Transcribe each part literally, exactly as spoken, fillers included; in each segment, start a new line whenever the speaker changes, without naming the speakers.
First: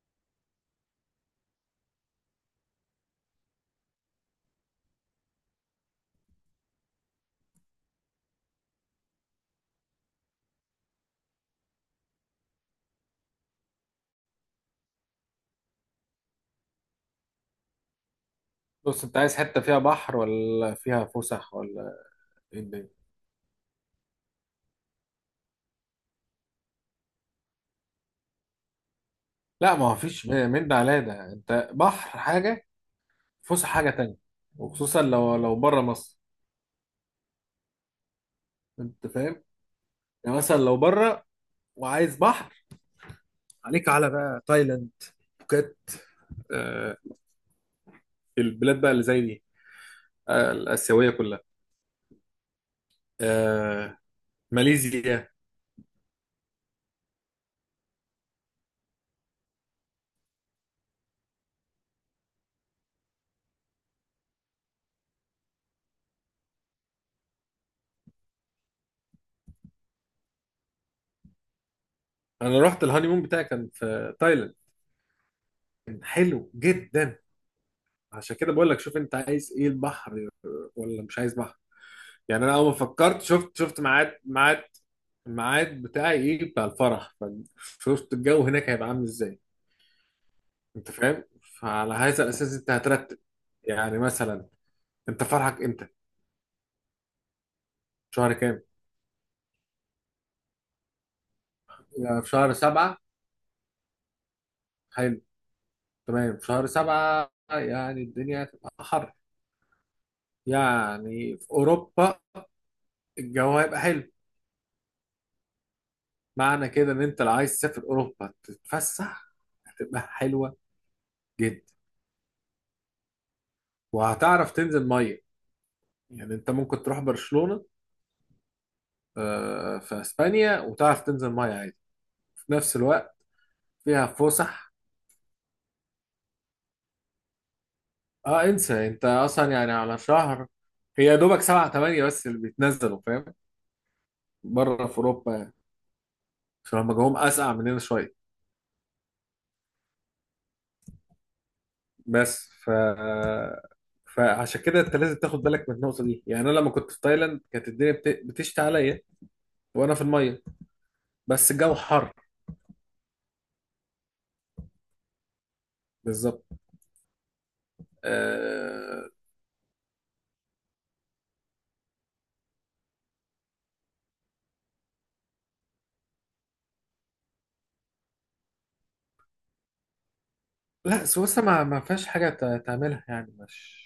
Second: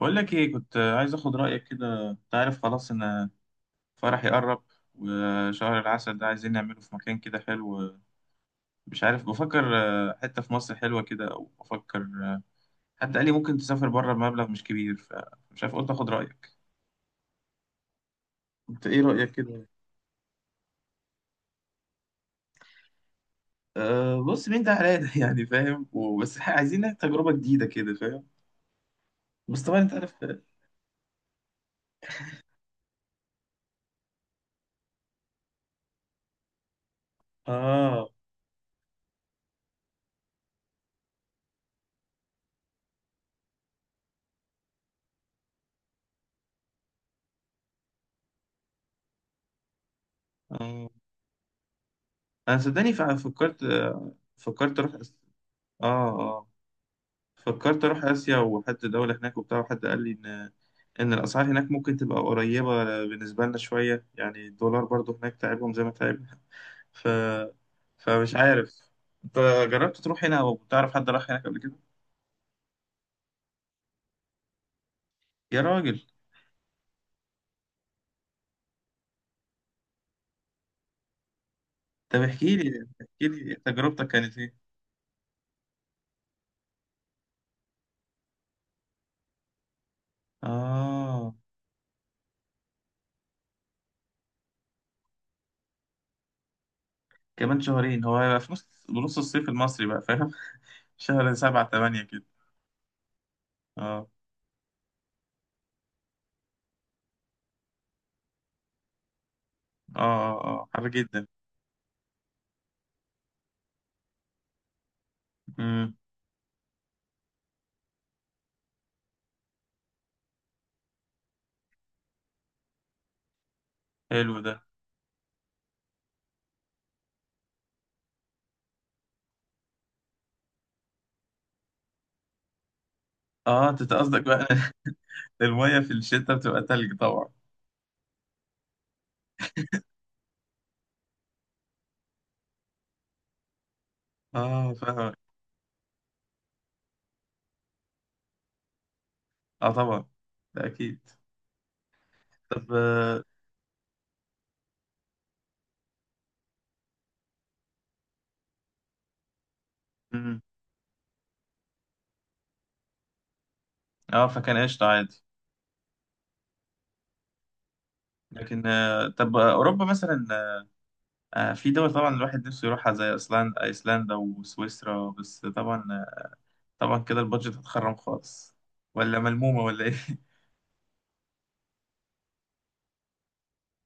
بقول لك ايه، كنت عايز اخد رايك كده، انت عارف خلاص ان فرحي قرب، وشهر العسل ده عايزين نعمله في مكان كده حلو. مش عارف، بفكر آه، حته في مصر حلوه كده، او بفكر آه، حد قال لي ممكن تسافر بره بمبلغ مش كبير، فمش عارف قلت اخد رايك. انت ايه
بص، انت
رايك
عايز
كده؟
حته
مم.
فيها بحر ولا فيها فسح، ولا ايه الدنيا؟
أه، بص مين ده حلال يعني فاهم وبس. ح- عايزين تجربه جديده كده، فاهم. بس
لا،
طبعا
ما
انت
هو
عارف.
فيش م- من ده على ده، انت بحر حاجه، فسح حاجه تانية. وخصوصا لو لو بره مصر.
اه،
انت فاهم؟ يعني مثلا لو بره وعايز بحر، عليك على بقى تايلاند، بوكيت. آه البلاد بقى اللي زي دي، آه
اه.
الاسيويه كلها،
انا صدقني فع- فكرت
آه
آه، فكرت اروح أس-
ماليزيا.
اه آه. فكرت اروح اسيا، وحد دولة هناك وبتاع. وحد قال لي ان ان الاسعار هناك ممكن تبقى قريبة بالنسبة لنا شوية، يعني الدولار برضو هناك تعبهم زي ما تعبنا. ف فمش عارف، انت جربت تروح هنا او تعرف حد راح هناك قبل كده؟
انا رحت الهانيمون بتاعي، كان في تايلاند.
يا راجل،
كان حلو جدا. عشان كده بقول لك، شوف انت عايز ايه، البحر ولا مش عايز بحر.
طب
يعني انا
احكي
اول ما
لي،
فكرت،
احكي لي
شفت شفت
تجربتك
ميعاد
كانت ايه.
ميعاد الميعاد بتاعي ايه، بتاع الفرح. فشفت الجو هناك هيبقى عامل ازاي. انت فاهم؟
اه،
فعلى هذا الاساس انت هترتب. يعني مثلا، انت فرحك امتى؟
كمان شهرين هو
شهر
هيبقى في
كام؟
نص بنص الصيف المصري بقى، فاهم. شهر سبعة تمانية
يعني
كده.
في شهر سبعة.
اه،
حلو. تمام، في شهر سبعة يعني الدنيا هتبقى حر.
اه، اه، اه، حر جدا.
يعني في اوروبا الجو هيبقى حلو.
امم
معنى كده ان انت لو عايز تسافر اوروبا تتفسح، هتبقى حلوة جدا،
حلو
وهتعرف
ده.
تنزل مية. يعني انت ممكن تروح برشلونة، آه، في اسبانيا، وتعرف تنزل ميه عادي، في نفس الوقت
اه انت
فيها
قصدك بقى
فسح.
المية في الشتاء بتبقى تلج طبعا.
اه، انسى انت اصلا، يعني على شهر، هي يا دوبك سبعة تمانية بس اللي بيتنزلوا فاهم،
اه
بره في
فاهم.
اوروبا يعني، عشان هم جوهم اسقع مننا شويه.
اه طبعا، ده اكيد.
بس ف
طب اه.
فعشان كده انت لازم تاخد بالك من النقطه دي. يعني انا لما كنت في تايلاند كانت الدنيا بت... بتشتي عليا وانا في
مم.
الميه، بس الجو حر.
آه، فكان قشطة عادي.
بالظبط.
لكن آه،
آه...
طب آه، اوروبا مثلا آه، في دول طبعا الواحد نفسه يروحها زي ايسلندا ايسلندا وسويسرا. بس طبعا آه، طبعا كده البادجت هتخرم خالص، ولا ملمومة، ولا ايه؟
لا سويسرا ما ما فيهاش حاجه ت- تعملها، يعني مش.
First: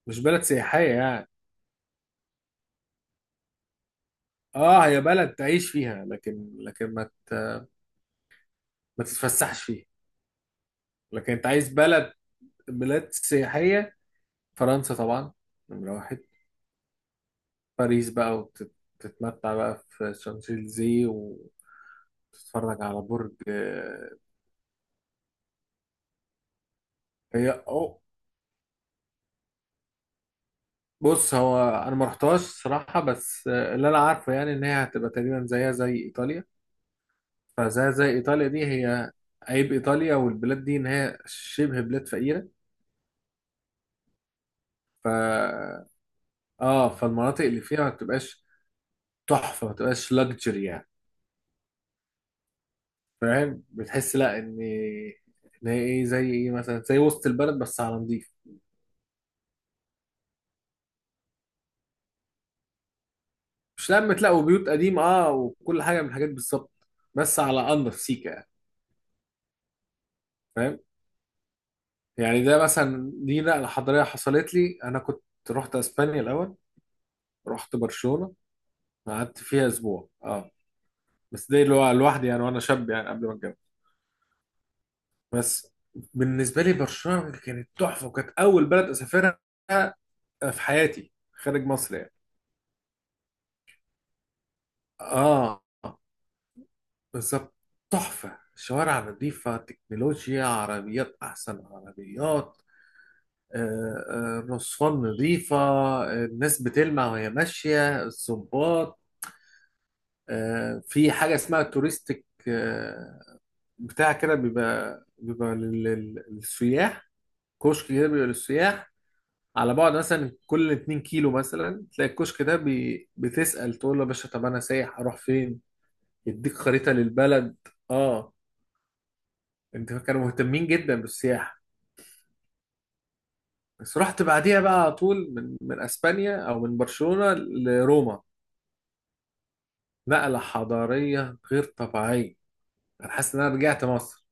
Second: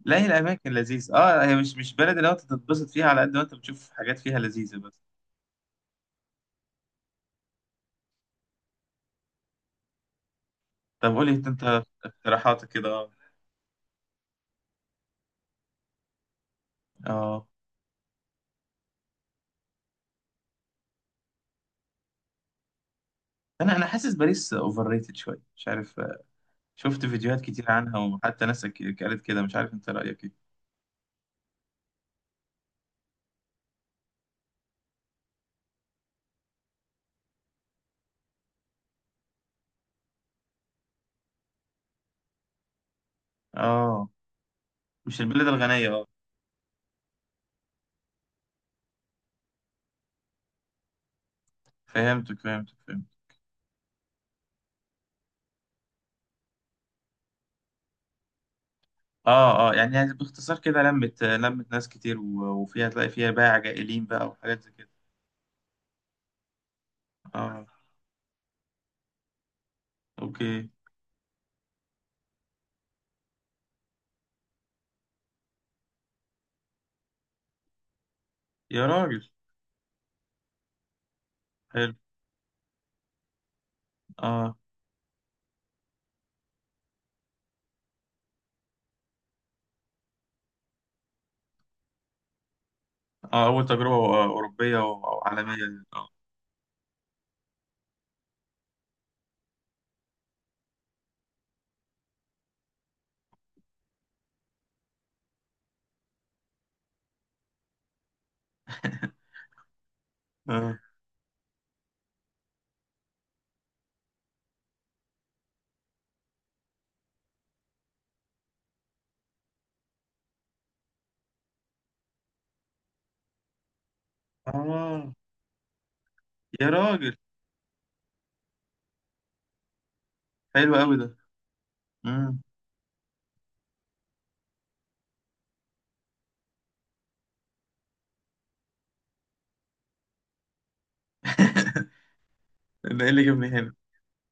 لا
مش
هي
بلد
الاماكن
سياحيه
لذيذة،
يعني.
اه. هي مش مش بلد اللي انت تتبسط فيها على قد ما انت بتشوف حاجات فيها لذيذة،
اه،
بس.
هي بلد تعيش فيها، لكن لكن ما ما تتفسحش فيها.
طب قولي
لكن انت عايز
انت
بلد،
اقتراحاتك كده،
بلاد
اه.
سياحية، فرنسا طبعا، نمرة واحد.
اه،
باريس بقى، وتتمتع بقى في شانزليزيه، وتتفرج على برج
انا انا
آه،
حاسس باريس اوفر ريتد شوية، مش عارف. شفت فيديوهات
هي
كتير عنها،
أو
وحتى ناس ك- قالت كده. مش عارف انت رأيك ايه.
بص، هو انا ما رحتهاش صراحة، بس آه، اللي انا عارفه يعني ان هي هتبقى تقريبا زيها زي ايطاليا. فزيها زي ايطاليا دي، هي، عيب ايطاليا والبلاد دي ان هي شبه بلاد فقيرة.
اه،
ف
مش البلاد الغنية، اه.
اه فالمناطق اللي فيها ما بتبقاش تحفه، ما تبقاش لاكجري يعني.
فهمتك، فهمتك، فهمت.
فاهم؟ بتحس لا، ان ان هي ايه، زي ايه مثلا، زي وسط البلد بس على نضيف.
اه، اه، يعني، يعني باختصار كده، لمت، لمت ناس كتير، و- وفيها تلاقي فيها بايع
مش
جائلين
لما
بقى
تلاقوا
وحاجات
بيوت
زي كده.
قديمه، اه، وكل حاجه من الحاجات بالظبط، بس
اه،
على انضف سيكه يعني.
اوكي.
فاهم؟ يعني ده مثلا، دي نقله حضاريه حصلت لي. انا كنت رحت اسبانيا الاول، رحت برشلونه،
يا راجل،
قعدت فيها اسبوع، اه. بس ده اللي هو
حلو،
لوحدي يعني، وانا شاب يعني قبل ما اتجوز.
اه،
بس بالنسبه لي برشلونه كانت تحفه، وكانت اول بلد اسافرها في حياتي خارج مصر يعني.
اه، اول تجربة آه، أوروبية
اه،
وعالمية، اه.
بالظبط. تحفة، شوارع نظيفة، تكنولوجيا، عربيات أحسن عربيات، آه، آه، الرصفان نظيفة، آه، الناس بتلمع وهي ماشية الصباط.
اه
آه، في حاجة اسمها توريستيك، آه، بتاع كده، بيبقى بيبقى لل- لل- للسياح. كشك كده بيبقى للسياح، على بعد مثلا كل 2 كيلو مثلا تلاقي الكشك ده، بي- بتسأل تقول له يا باشا، طب أنا سايح
آه،
أروح فين؟ يديك
يا
خريطة
راجل،
للبلد. اه، انت، كانوا مهتمين
حلو
جدا
قوي ده.
بالسياحة.
امم
بس رحت بعديها بقى على طول، من من اسبانيا او من برشلونة لروما. نقلة حضارية غير طبيعية.
ده ايه
انا
اللي
حاسس ان
جابني
انا
هنا.
رجعت مصر،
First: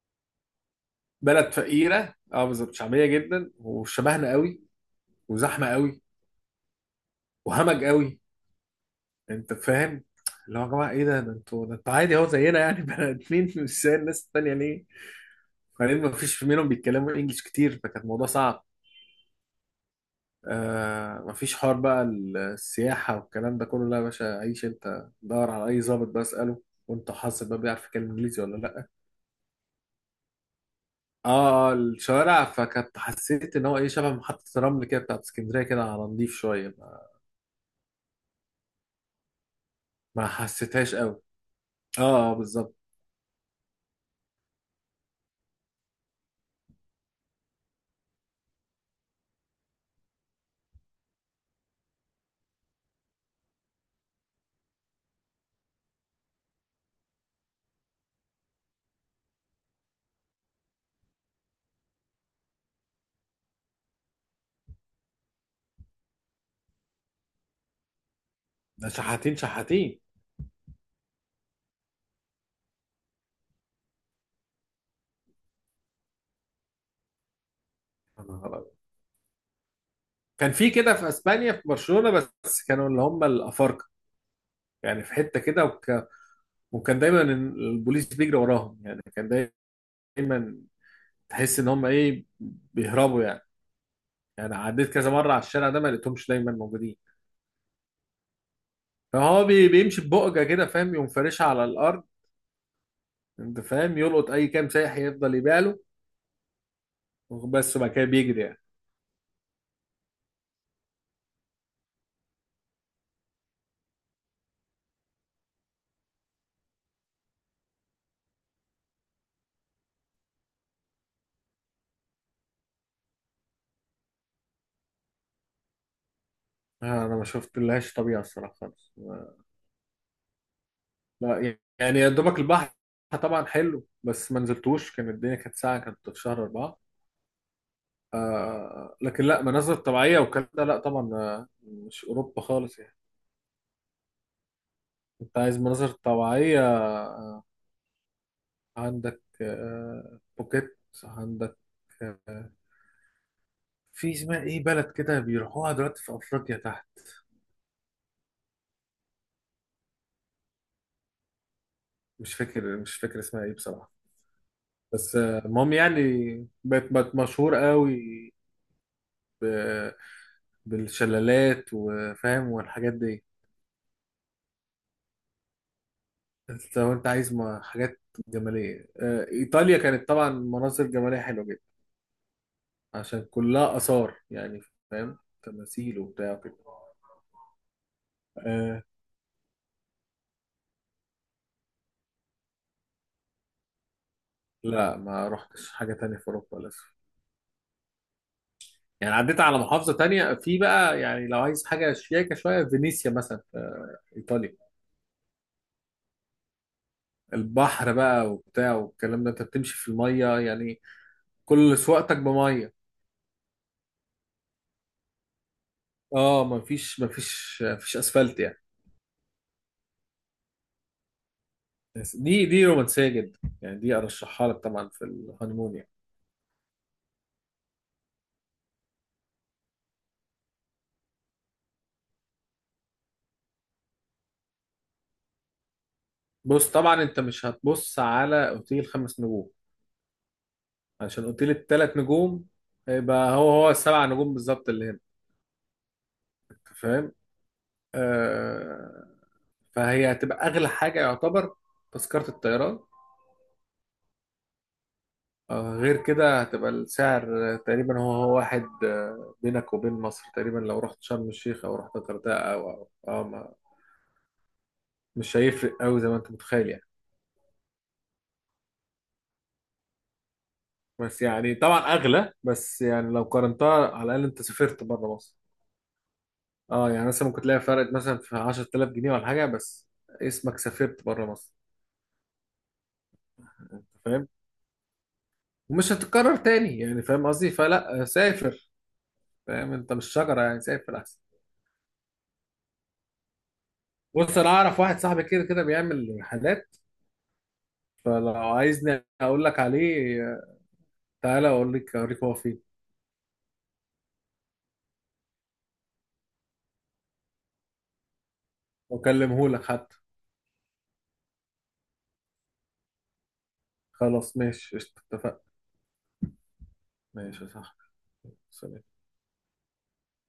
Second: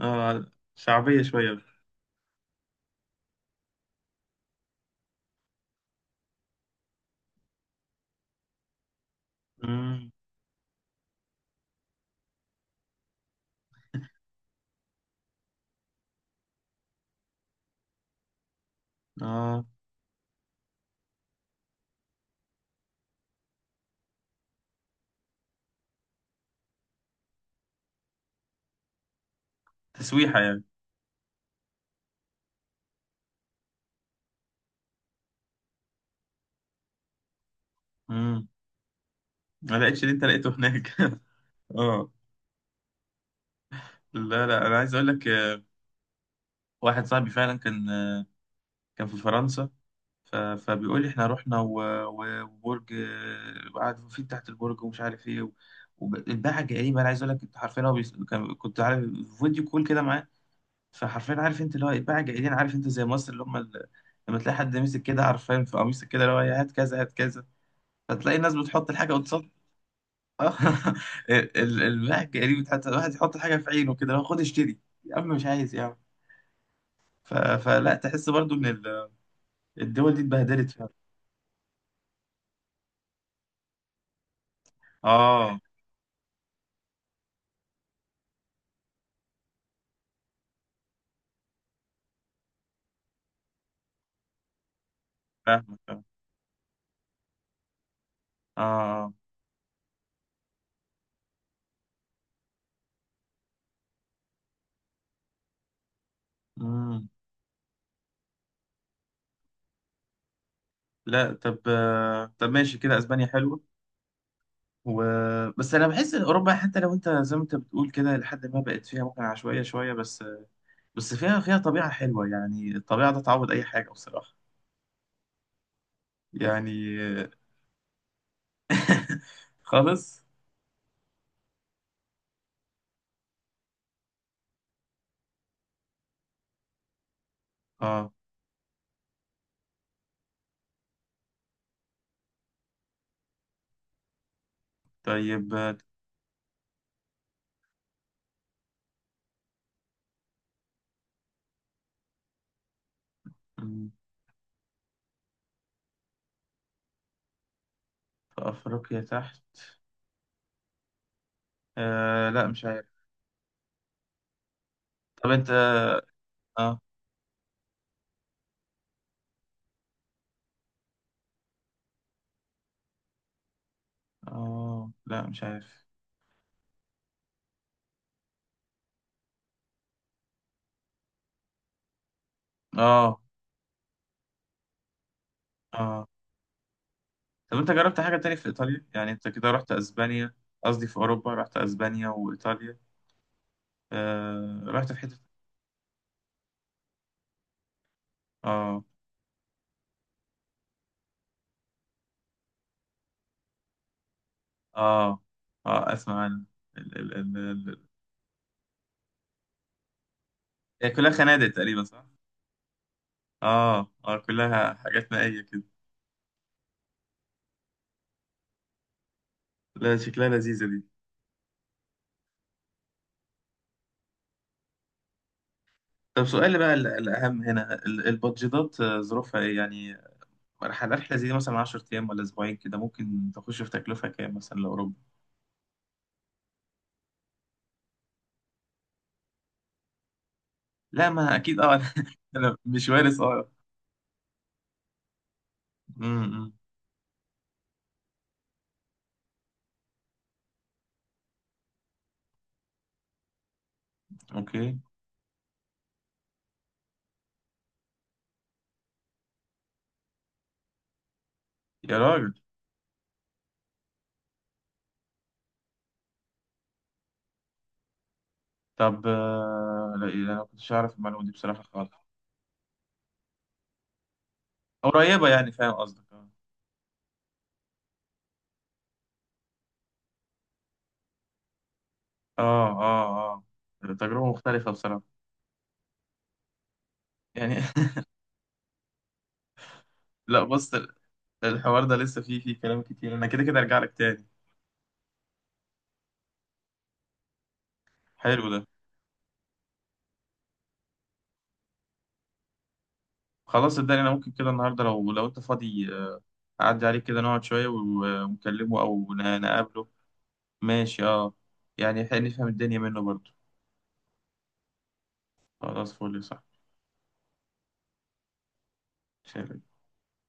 اه، شعبية
بلد
شوية.
فقيرة، اه بالظبط، شعبية جدا وشبهنا قوي، وزحمة قوي، وهمج قوي. انت فاهم؟
امم
اللي هو يا جماعة، ايه ده ده انتوا، ده انتوا عادي اهو زينا يعني، بني ادمين مش زي الناس التانية ليه؟ وبعدين ما فيش منهم بيتكلموا انجلش كتير، فكان الموضوع صعب.
اه
آه مفيش حوار بقى، السياحة والكلام ده كله لا، يا باشا عيش، انت دور على أي ظابط بقى اسأله، وانت حاسس بقى بيعرف يتكلم إنجليزي ولا لأ.
تسويحة يعني.
اه الشوارع، فكنت حسيت إن هو إيه، شبه محطة الرمل كده بتاعت اسكندرية، كده على نضيف شوية ما.
امم ما لقيتش اللي انت
ما
لقيته
حسيتهاش
هناك.
قوي. اه،
اه.
آه، بالظبط.
لا، لا، انا عايز اقول لك آه، واحد صاحبي فعلا كان آه، كان في فرنسا. ف- فبيقول لي احنا رحنا و- و- وبرج آه، وقعد فيه تحت البرج ومش عارف ايه، والباعة جايبه. انا عايز اقول لك، انت عارفين، هو بيس- كان كنت عارف، فيديو كول كده معاه. فحرفيا عارف انت اللي هو الباعة جايين، عارف انت زي مصر، اللي هم ال- لما تلاقي حد ماسك كده، عارفين، في قميصك كده، اللي هو هات كذا، هات كذا، فتلاقي الناس
ده
بتحط الحاجه.
شحاتين شحاتين.
اه ال- ال- الواحد جريء، حتى الواحد يحط الحاجه في عينه كده، لو خد اشتري. يا عم مش عايز، يا عم. ف... فلا
يا
تحس برضو
نهار
ان
أبيض.
ال- الدول دي
كان
اتبهدلت
في
فعلا.
كده في اسبانيا في برشلونة، بس كانوا اللي هم الافارقه. يعني في حته
اه،
كده، وك... وكان دايما البوليس بيجري وراهم يعني، كان دايما تحس ان هم ايه، بيهربوا يعني. يعني عديت كذا مرة على الشارع
فاهمك،
ده ما
اه،
لقيتهمش دايما موجودين.
اه.
فهو بي- بيمشي ببقجة كده فاهم، يقوم فارشها على الأرض. أنت فاهم، يلقط أي كام سايح، يفضل يبيع له
امم
بس، وبعد كده بيجري يعني.
لا طب آه، طب ماشي كده، اسبانيا حلوه. و... بس انا بحس ان اوروبا حتى لو انت زي ما انت بتقول كده، لحد ما بقت فيها ممكن عشوائيه شويه، بس بس فيها فيها طبيعه حلوه، يعني الطبيعه ده تعوض اي حاجه بصراحه. يعني
آه، أنا ما
آه،
شفت لهاش طبيعة الصراحة خالص.
خالص.
لا يعني يا دوبك البحر طبعا حلو، بس ما نزلتوش كان الدنيا، كانت ساعة كانت في شهر أربعة.
اه
آه لكن لا، مناظر طبيعية والكلام ده لا طبعا، آه، مش أوروبا خالص يعني. أنت
طيب.
عايز مناظر طبيعية، عندك آه، بوكيت، عندك آه،
آه،
في، اسمها ايه، بلد كده بيروحوها دلوقتي في افريقيا تحت.
في أفريقيا تحت. آه
مش
لا مش
فاكر،
عارف.
مش فاكر اسمها ايه بصراحه. بس،
طب
آه،
أنت.
المهم يعني،
آه،
بقت بقت مشهور قوي ب- بالشلالات وفاهم والحاجات دي.
آه، لا مش عارف.
أنت لو انت عايز ما- حاجات جماليه، آه، ايطاليا كانت طبعا مناظر جماليه حلوه جدا،
آه،
عشان كلها اثار يعني. فاهم؟ تماثيل
آه.
وبتاع كده.
طب أنت جربت حاجة تاني في
آه
إيطاليا؟ يعني أنت كده رحت أسبانيا، قصدي في أوروبا رحت أسبانيا وإيطاليا. آه رحت
لا،
في حتة،
ما رحتش حاجه تانية في اوروبا للاسف.
آه،
يعني عديت على محافظة تانية. في بقى يعني لو عايز حاجة شياكة شوية، فينيسيا مثلا في إيطاليا.
آه، آه أسمع عن ال ال ال ال
البحر بقى وبتاع والكلام ده، أنت بتمشي في المية يعني،
هي كلها خنادق
كل
تقريبا، صح؟
سواقتك بمية.
آه، آه، كلها حاجات مائية كده.
اه، مفيش مفيش مفيش أسفلت يعني.
لا شكلها لذيذة دي.
بس دي دي رومانسية جدا يعني، دي أرشحها لك طبعا في الهانيمون يعني.
طب سؤالي بقى، ال- الأهم هنا ال- البادجيتات آه، ظروفها إيه يعني؟ رحلة رحلة زي دي مثلا 10 أيام ولا أسبوعين كده، ممكن تخش في تكلفة كام مثلا لأوروبا؟
بص طبعا، أنت مش هتبص على أوتيل خمس نجوم،
لا،
عشان
ما
أوتيل
أكيد أه، أنا
التلات نجوم
أنا مش وارث،
هيبقى
أه.
هو هو السبع نجوم بالظبط اللي هنا.
أمم،
أنت فاهم؟ آه، فهي هتبقى اغلى حاجه يعتبر، تذكره الطيران.
أوكي.
آه، غير كده هتبقى السعر تقريبا هو هو واحد، آه، بينك وبين مصر تقريبا، لو رحت شرم الشيخ او رحت
يا راجل،
الغردقه او او أو ما- مش هيفرق قوي زي ما انت متخيل يعني.
طب آه، لا إيه، أنا ما كنتش أعرف
بس
المعلومة دي
يعني
بصراحة
طبعا
خالص.
اغلى، بس يعني لو قارنتها، على الاقل انت سافرت بره
قريبة
مصر.
يعني، فاهم قصدك، أه،
اه يعني مثلا ممكن تلاقي فرق مثلا في عشرة آلاف جنيه ولا حاجه، بس اسمك سافرت بره مصر.
أه، أه. آه.
انت
تجربة
فاهم،
مختلفة بصراحة.
ومش هتتكرر تاني يعني، فاهم قصدي؟
يعني
فلا، آه، سافر. فاهم؟ انت مش شجره
لا
يعني،
بص،
سافر احسن.
الحوار ده لسه فيه فيه كلام كتير. أنا كده كده أرجع لك تاني.
بص، انا اعرف واحد صاحبي كده كده بيعمل حاجات، فلو
حلو ده.
عايزني اقول لك عليه، تعالى اقول لك، اوريك هو فين،
خلاص صدقني، أنا ممكن كده النهاردة لو لو أنت فاضي آه، أعدي عليك كده، نقعد شوية و- ونكلمه أو
واكلمه لك
نقابله.
حتى.
ماشي، اه. يعني حلو، نفهم الدنيا منه برضو.
خلاص ماشي قشطة، اتفقنا.
خلاص، فولي.
ماشي يا صاحبي. سلام.
صح.